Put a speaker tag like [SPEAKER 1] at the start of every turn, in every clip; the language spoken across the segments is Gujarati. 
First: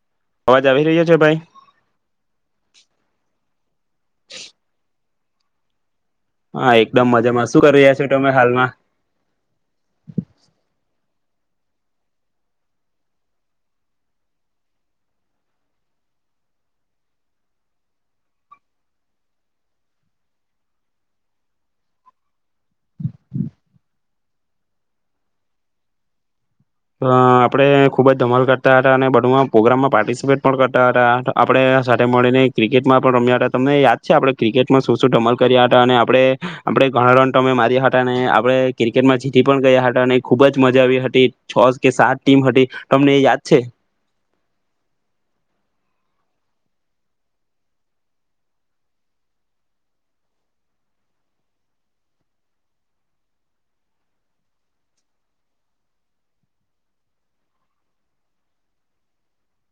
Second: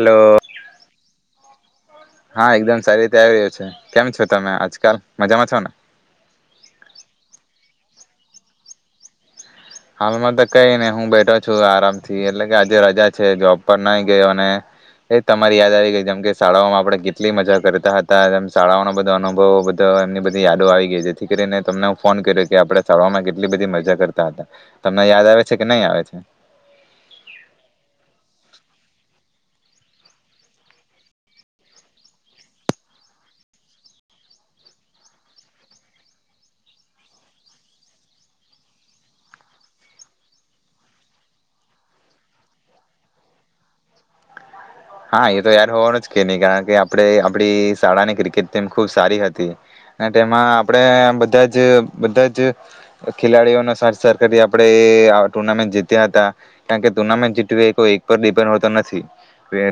[SPEAKER 1] હલો,
[SPEAKER 2] અવાજ આવી રહ્યો છે ભાઈ
[SPEAKER 1] હા એકદમ સારી આવી રહ્યો છે. કેમ છો તમે આજકાલ? મજામાં છોને?
[SPEAKER 2] હા એકદમ મજામાં શું કરી રહ્યા છો તમે હાલમાં?
[SPEAKER 1] હાલમાં તો કઈ નને હું બેઠો છું આરામ થી એટલે કે આજે રજા છે જોબ પર નાહી ગયો અને, એ તમારી યાદ આવી ગઈ જેમ કે શાળાઓમાં આપડણે કેટલી મજા કરતા હતા જેમ શાળાઓનો બધો અનુભવો બધો એમની બધી યાદો આવી ગઈ જેથી કરીને તમને હું ફોન કર્યો કે આપણે શાળાઓમાં કેટલી બધી મજા કરતા હતા. તમને યાદ આવે છે કે નહી આવે છે?
[SPEAKER 2] આપડણે ખુબ જ ધમલ કરતા હતા અને બધમાં પ્રોગ્રામમાં પાર્ટિસિપેટ પણ કરતા હતા આપડ સાથે મળીને ક્રિકેટમાં પણ રમ્યા હતા તમને યાદ છે આપણે ક્રિકેટમાં શું શું ધમલ કર્યા હતા અને આપણે, આપણે ઘણા રન તમે માર્યા હતા અનેને આપણે ક્રિકેટમાં જીતી પણ ગયા હતા અને ખૂબ જ મજા આવી હતી. છ કે સાત ટીમ હતી, તમને યાદ છે?
[SPEAKER 1] હા એ તો યાર હોવાનું જ કે નહી કારણ કે આપણે આપડી શાળાની ક્રિકેટ ખુબ સારી હતી, અને તેમાં આપણે બધા જ બધા જ ખેલાડીઓનો સરથસ કરી આપણે ટુર્નામેન્ટ જીત્યા હતા, કારણકે ટુર્નામેન્ટ જીતવી એ કોઈ એક પર ડિપેન્ડ હોતો નથી.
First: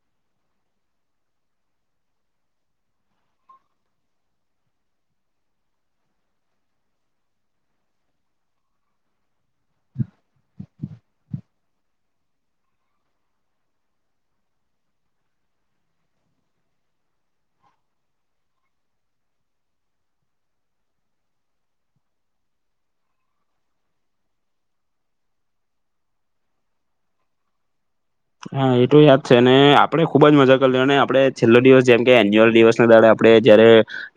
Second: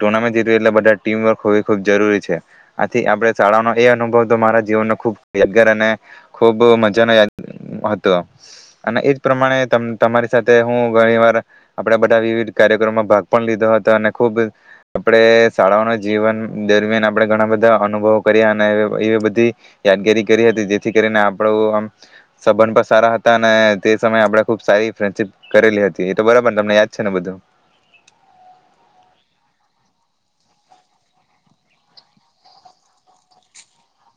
[SPEAKER 1] ટુર્નામેન્ટ જીતવી એટલે બધા ટીમવર્ક હોવી ખુબ જરૂરી છે, આથી આપણે શાળાનો એ અનુભવ તો મારા જીવનનો ખૂબ યાદગાર અને, ખૂબ મજાનો યા હતો, અને એજ પ્રમાણે તમારી સાથે હું ઘણી વાર આપડા બધા વિવિધ કાર્યક્રમમાં ભાગ પણ લીધો હતો અને ખૂબ આપણે શાળાઓના જીવન દરમિયાન આપણે ઘણા બધા અનુભવો કર્યા અને એવી બધી, યાદગીરી કરી હતી જેથી કરીને આપણો આમ સબંધ પણ, સારા હતા અને તે સમયે આપણે ખુબ સારી ફ્રેન્ડશીપ કરેલી હતી એ તો બરાબરને તમને યાદ છે ને બધું?
[SPEAKER 2] હા એ તો યાદ છે ને આપડણે ખુબ જ મજા કરી લ અને આપડણે છેલ્લો દિવસ જેમ કે એન્યુઅલ દિવસ ના દે આપણે જયારે,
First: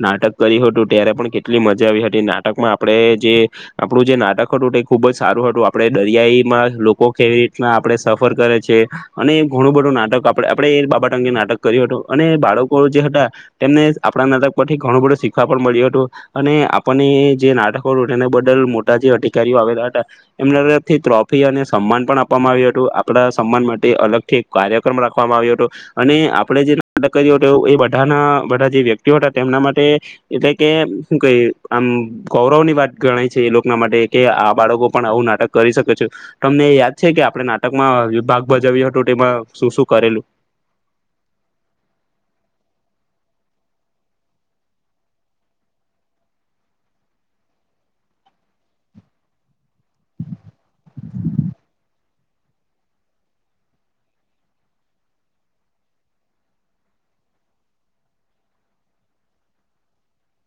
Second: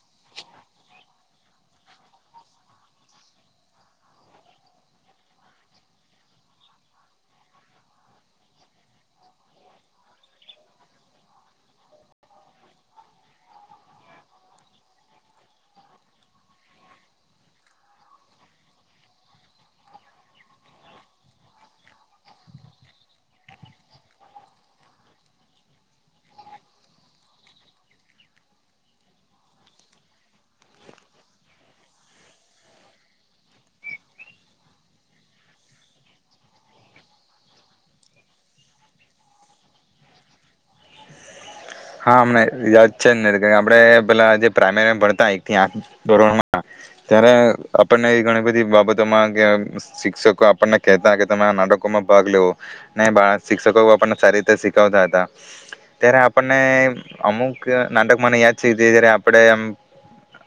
[SPEAKER 2] નાટક કર્યું હતું ત્યારે પણ કેટલી મજા આવી હતી નાટકમાં આપણે જે આપણું જે, નાટક હતું તે ખુબ જ સારું હતું આપડણે દરિયાઈમાં લોકો કેવી રીતના આપણે સફર કરે છે. અને ઘણું બધું નાટક આપણે આપણે એ બાબા ટંગે નાટક કર્યું હતું અને બાળકો જે હતા, તેમને આપણા નાટક પરથી ઘણું બધું શીખવા પણ મળ્યું હતું, અને આપણને જે નાટકો હત એના બદલ મોટા જે અધિકારીઓ આવેલા હતા, એમના તરફથી ટ્રોફી અને સન્માન પણ આપવામાં આવ્યું હતું આપડા સન્માન માટે અલગથી એક કાર્યક્રમ રાખવામાં આવ્યો હતો, અને આપણે જે નાટક કર્યું હતું એ બધાના બધા જે વ્યક્તિઓ હતા તેમના માટે, એટલે કે શું કઈ આમ ગૌરવ ની વાત ગણાય છે એ લોકોના માટે કે આ બાળકો પણ આવું નાટક કરી શકે છે, તમને યાદ છે કે આપણે નાટકમાં વિભાગ બજાવ હતું તેમાં શું શું કરેલું?
[SPEAKER 1] હા હમને યાદ છે આપે પેલા જે પ્રાઈમેરી ભણતા એકથી આઠ ધોરણમાં, ત્યારે આપણને ઘણી બધી બાબતોમાં કે શિક્ષકો આપણને કતા કે તમે નાટકોમાં ભાગ લેવો, ને શિક્ષકો આપને સારી રીતે શીખતા હતા, ત્યારે અમુક નાટક મને યાદ છે જ આપણે એમ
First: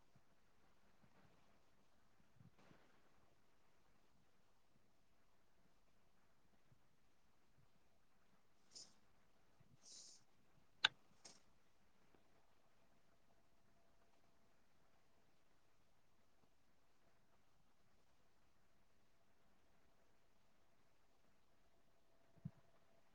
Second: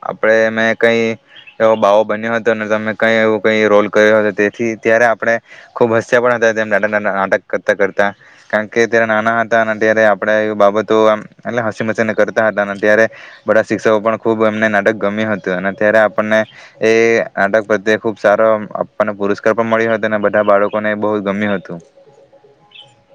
[SPEAKER 1] આપણે મેં કઈ, એવો બાવો બન્યો હતો અનેને તમે કઈ એવું કઈ રોલ કર્યો હતો તેથી ત્યારે આપણે, ખુબ હસ્યા પણ હતા નાટક કરતા કરતા, કારણ કે ત્યારે નાના હતા અને ત્યારે આપણે એ બાબત તો એટલે હસી મસીને કરતા હતા અને ત્યારે, બધા શિક્ષકો પણ ખૂબ એમને નાટક ગમ્યું હતું અને ત્યારે આપણને, એ નાટક પ્રત્યે ખુબ સારો આપણને પુરસ્કાર પણ મળ્યો હતો અને બધા બાળકોને બહુ ગમ્યું હતું.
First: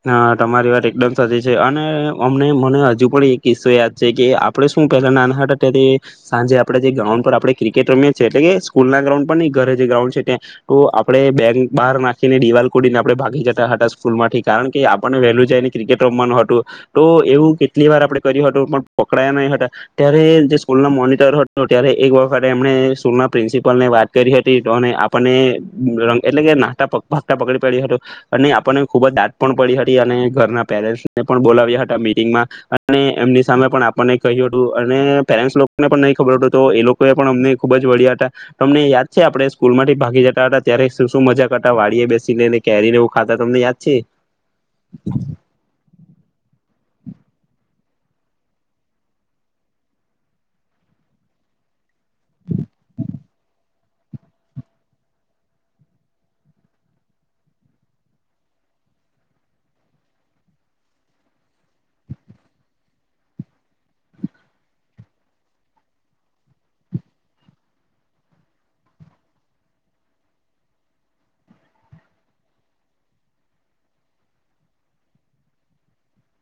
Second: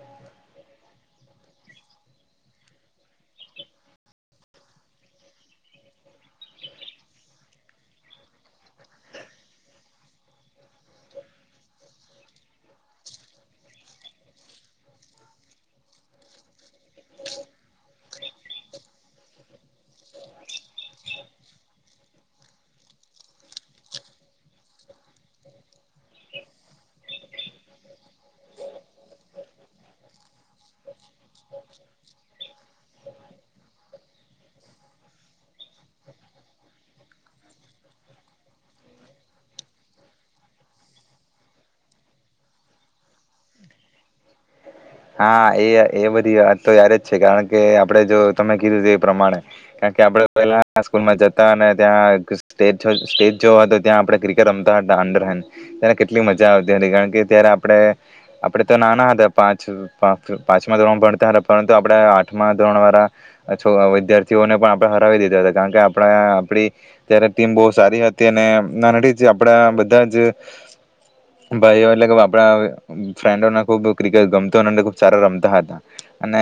[SPEAKER 2] હા તમારી વાત એકદમ સચી છે અને અમને મને હજુ પણ એક કિસ્સો યાદ છે કે આપડે શું પેલા નાના હાટથી સાંજે આપડે જે ગ્રાઉન્ડ પર આપડણે ક્રિકેટ રમી છીએ એટલે કે સ્કૂલ ના ગ્રાન્ડ પર ન ઘરે જે ગ્રાઉન્ડ છે ત્યાં તો આપડે બેક બહાર નાખીને દિવાલ કડીને આપણે ભાગી જતા હતા સ્કૂલ માંથી. કારણ કે આપણને વહેલું જાયને ક્રિકેટ રમવાનું હતું, તો એવું કેટલી વાર આપણે કર્યું હતું પણ પકડાયા નહી હતા, ત્યારે જે સ્કૂલ ના મોનિટર હતો ત્યારે એક વખત એમણે સ્કૂલના પ્રિન્સિપલને વાત કરી હતી આપણને ર એટલે કે નાતાતા પકડી પડ્યો હતું, અને આપણને ખૂબ જ દા પડી હતી અને ઘરના પેરેન્ટને પણ બોલાવ્યા હતા મીટંગમાં, અને એમની સામે પણ આપણને કહ્યું હતું અને પેરેન્ટ્સ લોકોને પણ નહી ખબર હતું તો એ લોકો એ પણ અમને ખુબ જ વળ્યા હતા તમને યાદ છે આપણે સ્કૂલ માંથી ભાગી જતા હતા ત્યારે શું મજા કરતા વાડી બેસી લઈને કેરી લેવું ખાતા તમને યાદ છે?
[SPEAKER 1] હા એ એ બધી વાત તો યારે જ છે કારણ કે આપણે જો તમે કીધું છે એ પ્રમાણે, કારણ કે આપણે પેલા સ્કૂલમાં જતા અને ત્યાં સ્ટ સ્ટેટ જોવા હતો ત્યાંણે ક્રિકેટ રમતા હતા અંડર હડ, ત કેટલી મજા આવતી હતી કારણ કે ત્યારે આપણે, આપડણે તો નાના હતા પાંચ પાંચમા ધોરણ ભણતા હતા પરંતુ આપણે આઠમા ધોરણ વાળા, વિદ્યાર્થીઓને પણ આપણે હરાવી દીધા હતા કારણ કે આપણા આપ ત્યારે ટીમ બહ સારી હતી અને આપડા બધા જ, ભાઈઓ એટલે કે આપડા ફ્રેન્ડોને ખુબ ક્રિકેટ ગમતી. ખુબ સારા રમતા હતા અને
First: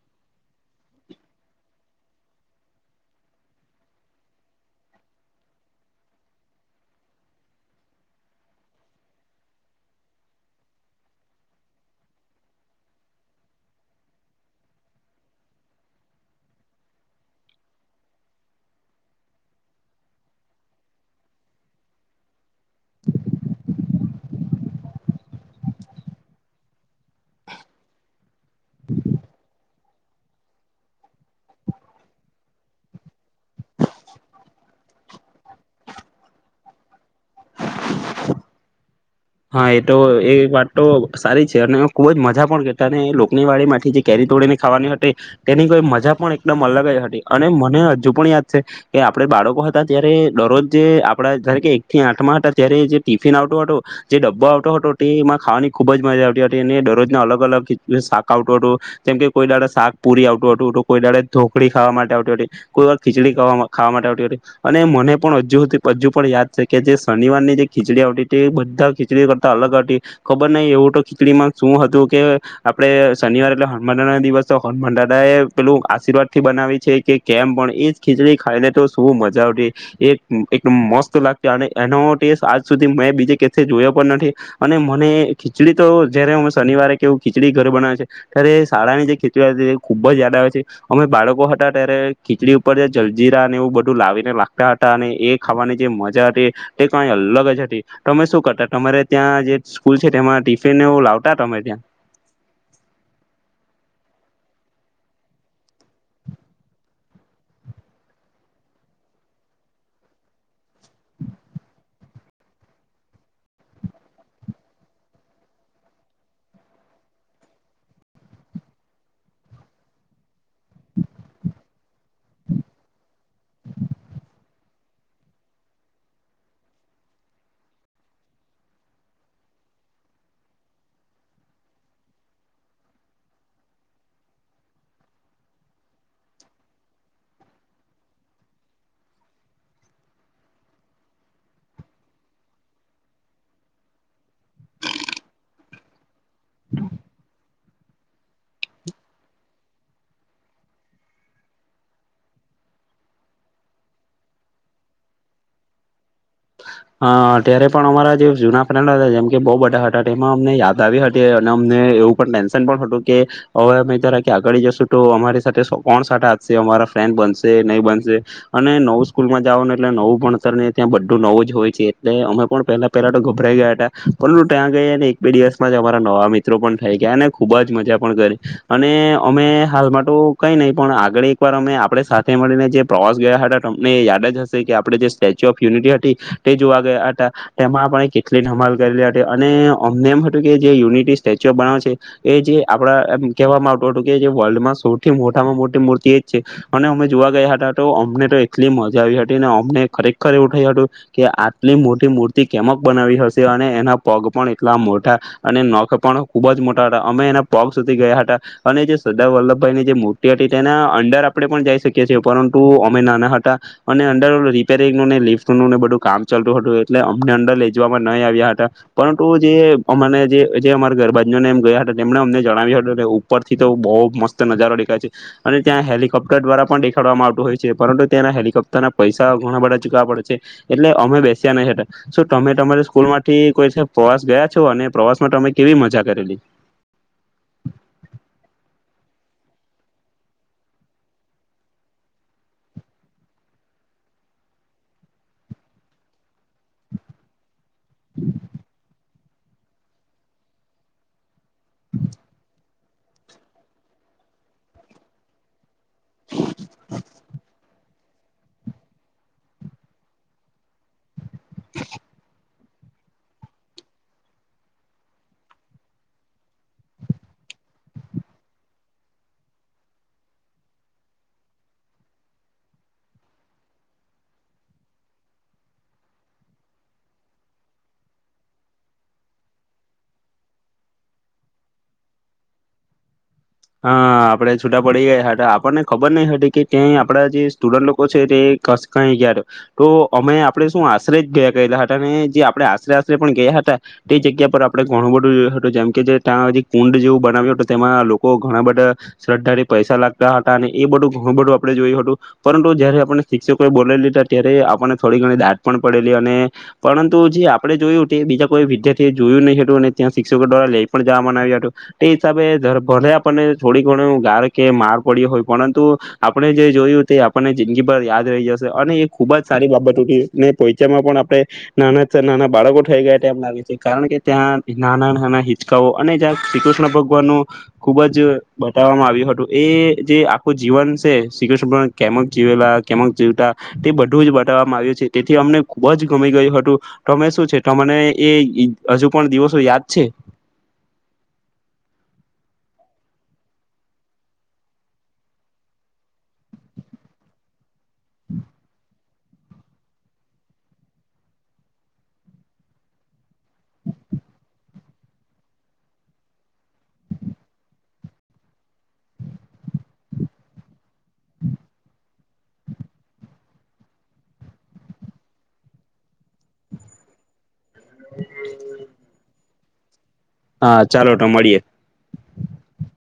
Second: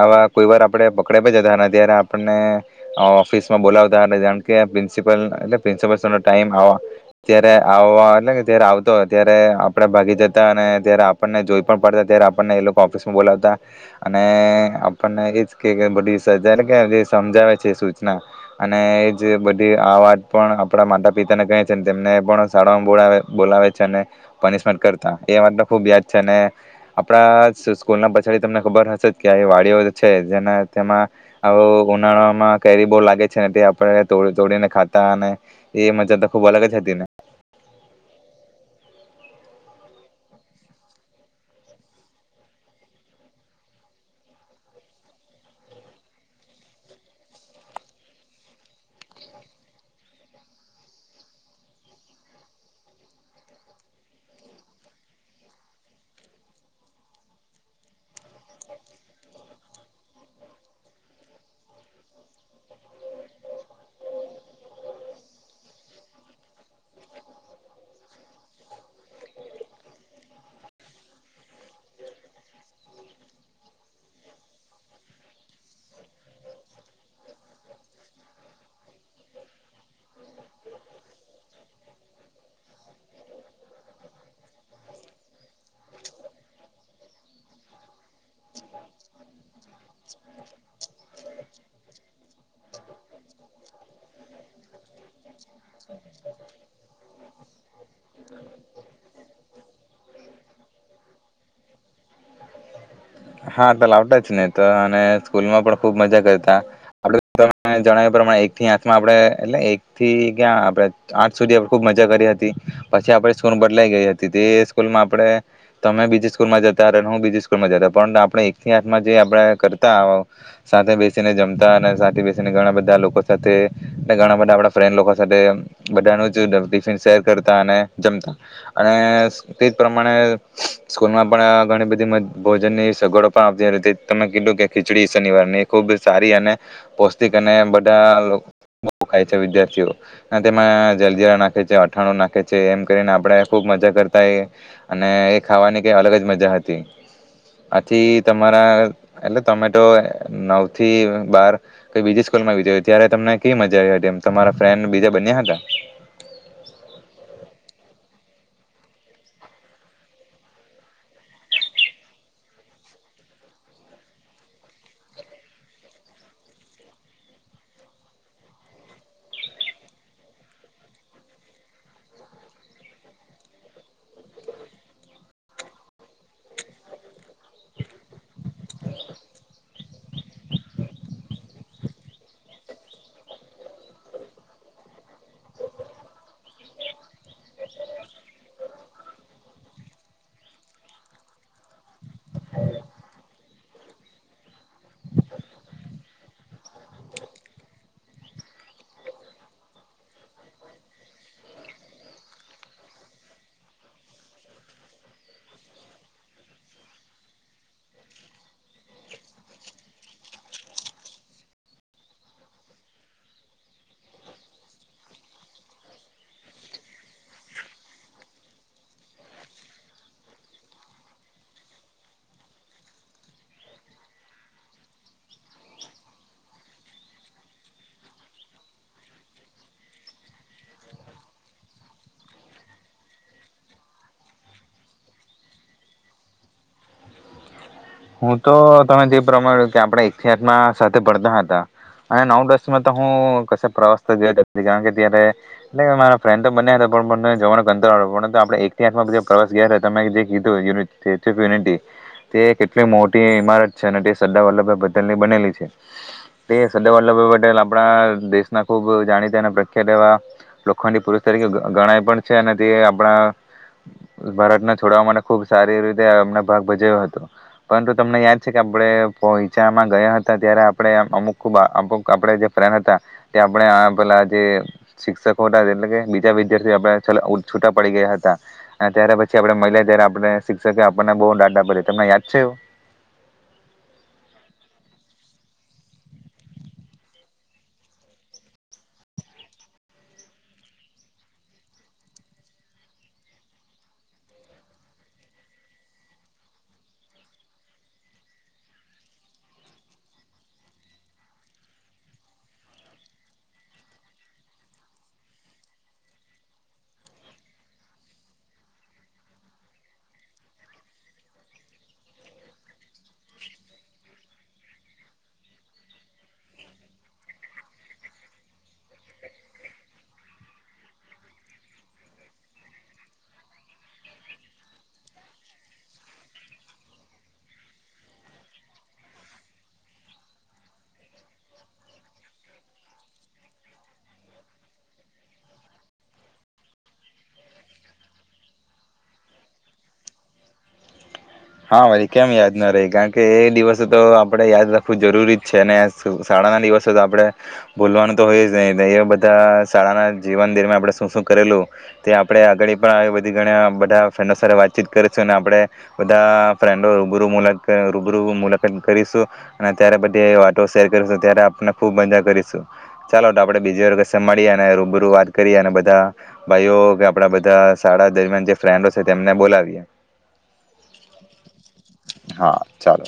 [SPEAKER 1] આવા કોઈ વાર આપે પકડ્યા પણ જતા ત્યારે આપણને ઓફિસમાં બોલાવતા હતા જાણ કે પ્રિન્સિપલ એલે પ્રિન્સપલ ટાઈમ આવ ત્યારે આવવા એટલે જ્યારે આવતો ત્યારે આપણેે ભાગી જતા અને ત્યારે આપણને જોઈ પણ પડતા ત્યારે ઓફિસ બોલાવતા, અને આપણને એજ કે બધી સા સમજાવે છે સૂચના, અને એજ બધી આ વાત પણ આપણા માતા પિતાને કહે છે તેમને પણ શાળામાં બ બોલાવે છે, પનિશમેન્ટ કરતા એ વાતને ખુબ યાદ છે. આપડા સ્કૂલ ના પછડી તમને ખબર હશે કે આવી વાડીઓ છે જેને તેમાં, ઉનાળામાં કેરી બો લાગે છે ને તે આપણે તોડીને ખાતા અને એ મજા તો ખુબ અલગ જ હતી ને.
[SPEAKER 2] હા એ તો એ વાત તો સારી છે અને ખુબ જ મજા પણ કેતા અને લોકની વાડીમાંથી જે કેરી તોડીને ખાવાની હતી તેની કોઈ મજા પણ એકદમ અલગ જ હતી અને મને હજુ પણ યાદ છે કે આપડ બાળકો હતા ત્યારે દરરોજ જે આપડા જ કે એક થી આઠમાં હતા ત્યારે જે ટિફિન આવતો હતો. જે ડબ્બો આવતો હતો તે એમાં ખાવાની ખૂબ જ મજા આવતી હતી અને દરરોજના અલગ અલગ શાક આવતું હતું જેમ કે કોઈ ડાડે શાક પુરી આવતું હતું તો કોઈ ડાડે ઢોકળી ખાવા માટે આવતી હો હતી, કોઈ વાર ખીચડી ખાવા માટે આવતી હતી અને મને પણ હજુ હજુ પણ યાદ છે કે જે શનિવારની જે ખીચડી આવતી હતી એ બધા ખીડી કરતા અલગ હતી ખબર નહ એવું તો ખીચડી માં શું હતું કે આપડે શનિવાર એટલે હનુમાના દિવસ હતો હનુમાન દાદા એ પેલું આશીર્વાદ થી બનાવી છે કે કેમ પણ એજ ખીચડી ખાઈ લ તો શ મજા આવતી એ મસ્ત લાગતી અને એનો ટેસ્ટ આજ સુધી મે બીજ જોયો પણ નથી, અને મને ખીચડી તો જયારે અમે શનિવારે કેવું ખીચડી ઘર બનાવે છે, ત્યારે શાળાની જે ખીચડી હતી તે ખુબ જ યાદ આવે છે, અમે બાળકો હતા ત્યારે ખીચડી ઉપર જે જલજીરા અને એવું બધું લાવીને લાગતા હતા અને એ ખાવાની જે મજા હતી, તે કઈ અલગ જ હતી તો અમે શું કરતા તમારે ત્યાં જે સ્કૂલ છે તેમાં ટિફિન એવું લાવતા તમે ત્યાં?
[SPEAKER 1] હા તો લાવતા જ ને તો અને સ્કૂલ માં પણ ખુબ મજા કરતા, આપ ત જણાવ્યા પ્રમાણે એક થી આઠમાં આપણે એટલે એક થી ક્યા આપ આઠ સુધી ખુબ મજા કરી હતી, પછી આપ સ્કૂલ બદલાઈ ગઈ હતી તે સ્કૂલમાં આપણે, તમે બીજી સ્કૂલ માં જતા હું બીજી સ્કૂલમાં જતા. પણ આપણે એકથી હાથમાં જે આપણે કરતા સાથે બેસીને જમતા અને સાથે બેસીને ઘણા બધા લોકો સાથે ઘણા બધા આપડા ફ્રેન્ડ લોકો સાથે બધાનું જ ટિફિન શેર કરતા અને જમતા અને સ તેજ પ્રમાણે સ્કૂલમાં પણ ઘણી બધી મ ની સગવડો પણ આવતી તમે કીધું કે ખીચડી શનિવારની ખુબ સારી અને પૌષ્ટિક અને બધા બઉ ખાય છે વિદ્યાર્થીઓ અને તેમાં જલજીરા નાખે છે અથાણું નાખે છે એમ કરીને આપણે ખુબ મજા કરતા કરતા હોઈએ અને એ ખાવાની કંઈ અલગ જ મજા જા તી આથી તમારા એટલે તમે તો નવ થી બાર કઈ બીજી સ્કૂલમાં [unintelligible] ત્યારે તમને કેવી મજા આવી હતી એમ તમારા ફ્રેન્ડ બીજા બન્યા હતા.
[SPEAKER 2] અ ત્યારે પણ અમારા જે જૂના ફ્રેન્ડ હતા જેમ કે બઉ બઢા હોય છે, એટલે અમે પણ પેલા પેલા તો ગભરાઈ ગયા તા પરંટુ ત્યાં ગઈને એક બે દિવસમાં જ અમારા નવા મિત્રો પણ થઈ ગયા અને ખુબ જ મજા પણ કરી અને અમે હાલમાં તો કઈ નઈ પણ આગળ એક વાર અમે આપણે સાથે મળીને જે પ્રવાસ ગયા હટા તમને યાદ જ હશે કે આપણે જે સ્ટેચ્યુ ઓફ યુનિટી હતી ટે જોવા ગયા હટા, તેમાં પણ કેટલી ઢમાલ કરેલી હતી અને અમને એમ હટુ કે જે યુનિટી સ્ટેચ્યુ ઓફ બનાવે છે એ જે આપણા એમ કહેવામાં આવટુ હટુ કે જે વર્લ્ડમાં સૌથી મોટામાં મોટી મૂર્તિ એજ છે અને અમે જોવા ગયા હટા ટો અમને તો એટલી મજા આવી હટી અને અમને ખરેખર એવુ ઠયુ હટુ કે આટલી મોટી મૂર્તિ કેમક બનાવી હશે અને એના પગ પણ એટલા મોટા અને નખ પણ ખૂબ જ મોટા હટા અમે એના પગ સુધી ગયા હટા અને જે સરદાર વલ્લભભાઈની જે મૂર્ટિ હટી ટેના અંડર આપણેે પણ જઈ શકીએ છીએ પરંટુ અમે નાના હટા અને અંડર રિપેરિંગનુંને લિફ્ટનું ને બધું કામ ચાલતું હટુ એટલે અમને અંડર લઈ જવામાં નઈ આવ્યા હતા, પરંતુ જે અમને જે અમારા ગરબાજીઓને એમ ગયા હતા એને અમને જણાવ્યું હતું ઉપરથી તો બહુ મસ્ત નજારો દેખાય છે અને ત્યાં હેલિકોપ્ટર દ્વારા પણ દેખાડવામાં આવતું હોય છે પરંતુ ત્યાંના હેલિકોપ્ટરના પૈસા ઘણા બધા ચૂકાવા પડે છે. એટલે અમે બેસ્યા નઈ હટા શું તમે તમારી સ્કૂલમાંથી કોઈ [unintelligible] પવાસ ગયા છો અને પ્રવાસ માં તમે કેવી મજા કરેલી?
[SPEAKER 1] હું તો તમે જે પ્રમાણે કે આપણે એકથી આથમાં સાથે ભડતા હતા અને નવ દસમાં તો હું કસે પ્રવાસ તો ગયો નથી કારણ કે ત્યારે એટલે અમારા ફ્રેન્ડ તો બન્યા હતા પણ મને જવાનો કંતાળો બો આપણે એક થી આથમાં જે પ્રવાસ ગયા હતા તમે જે કીધું એ [unintelligible] ઓફ યુનિટી તે કેટ તે મોટી ઇમારત છે અને ટે સરદાર વલ્લભભાઈ પટેલની બનેલી છે. તે સદાર વલ્લભભાઈ પટેલ આપડા દેશના ખૂબ જાણીતા ને પ્રખ્યાત એવા લોખંડી પુરુષ તરીકે ગ ગણાય પણ છે અને તે આપણા ભારતને છોડવા માટે ખુબ સારી રીતે એમને ભાગ ભજવ્યો હતો. પરંતુ તમને યાદ છે કે આપડે પોઈચામાં ગયા હતા, ત્યારે આપડે અમુક ખૂબ અમુક આપણેે જે ફ્રેન્ડ હતા તે આપણે પેલા જે શિક્ષકો હતા એટલે કે બીજા વિદ્યાર્થી આપડે છેલ્લે છૂટા પડી ગયા હતા અને ત્યારે પછી આપડે મલ્યા ત્યારે આપડને શિક્ષકે આપણને બહુ ડાંટ આપેલી તમને યાદ છે એવુ
[SPEAKER 2] હઅ અ આપડે છૂટા પડી ગયા હતા. આપણને ખબર નહીં હતી કે ત્યાં એ આપડા જે સ્ટુડન્ટ લોકો છે તે કસ કઈ ગયા તા તો અમે આપણે શું આશરે જ [unintelligible] ગેયેલા હતા અને જે આપડે આશરે આશરે પણ ગેયા હતા તે જગ્યા પર આપડે ઘણું બધું જોયું હતું જેમ કે જે ત્યાં જે કુંડ જેવું બનાવ્યું હતું તેમાં લોક કો ઘણા બધા શ્રદ્ધાથી પૈસા લાખતા હતા અને એ બધું ઘણું બઢુ આપડે જોયું હતું, પરંટુ જયારે આપણને શિક્ષકોએ બોલાઇ લીધા ત્યારે આપણને થોડી ઘણી દાંટ પણ પડેલી અને પરંતુ જે આપણે જોયું તે બીજા કોઈ વિદ્યાર્થીએ જોયું નહી હતું અને ત્યાં શિક્ષકો દ્વારા લઈ પણ જવામાં નઈ આવ્યું હતું તે હિસાબે ભલે આપણને થોડી ઘણું દાળ કે માર પડ્યો હોય, પરંતુ આપડે જે જોયું તે આપણને જિંદગીભર યાદ રહી જશે અને એ ખૂબ જ સારી બાબત ઉઠી ને પોઈચામાં પણ આપણે નાના ચ નાના બાળકો થઈ ગયા હોય તેમ લાગે છે કારણ કે ત્યાં નાના નાના હિચકાઓ અને જ્યાં શ્રી કૃષ્ણ ભગવાનનું ખૂબ જ બતાવવામાં આવ્યું હટુ. એ જે આખું જીવન છે શ્રી કૃષ્ણ કેમક જીવેલા કેમક જીવતા તે બધું જ બતાવવામાં આવ્યું છે, તેથી અમને ખૂબ જ ગમી ગયું હતું. તમે શું છે તમને એ હજુ પણ દિવસો યાદ છે?
[SPEAKER 1] હા ભાઈ કેમ યાદ ના રેય, કાણ કે એ દિવસો તો આપણે યાદ રાખવું જરૂરી જ છે અને શાળાના દિવસો તો આપડે ભૂલવાનું તો હોય જ નહી એ બધા શાળાના જીવન દરમિયાન આપણે શું શું કરેલું તે આપડે આગળ એ પણ આવી બધા ઘણા બધા ફ્રેન્ડો સાથે વાતચીત કરીશું ને આપડે બધા ફ્રેન્ડો રૂબરૂ મુલાકા રૂબરૂ મુલાકાત કરીશું અને ત્યારે બધી આવી વાતો શેર કરીશું ત્યારે આપને ખૂબ મજા કરીશું, ચાલો તો આપણે બીજી વાર કસે મળીએ અને રૂબરૂ વાત કરીએ અને બધા ભાઈઓ કે આપડા બધા શાળા દરમિયાન જે ફ્રેન્ડો છે તેમને બોલાવીએ.
[SPEAKER 2] હા, ચાલો તો મળીએે.
[SPEAKER 1] હા ચાલો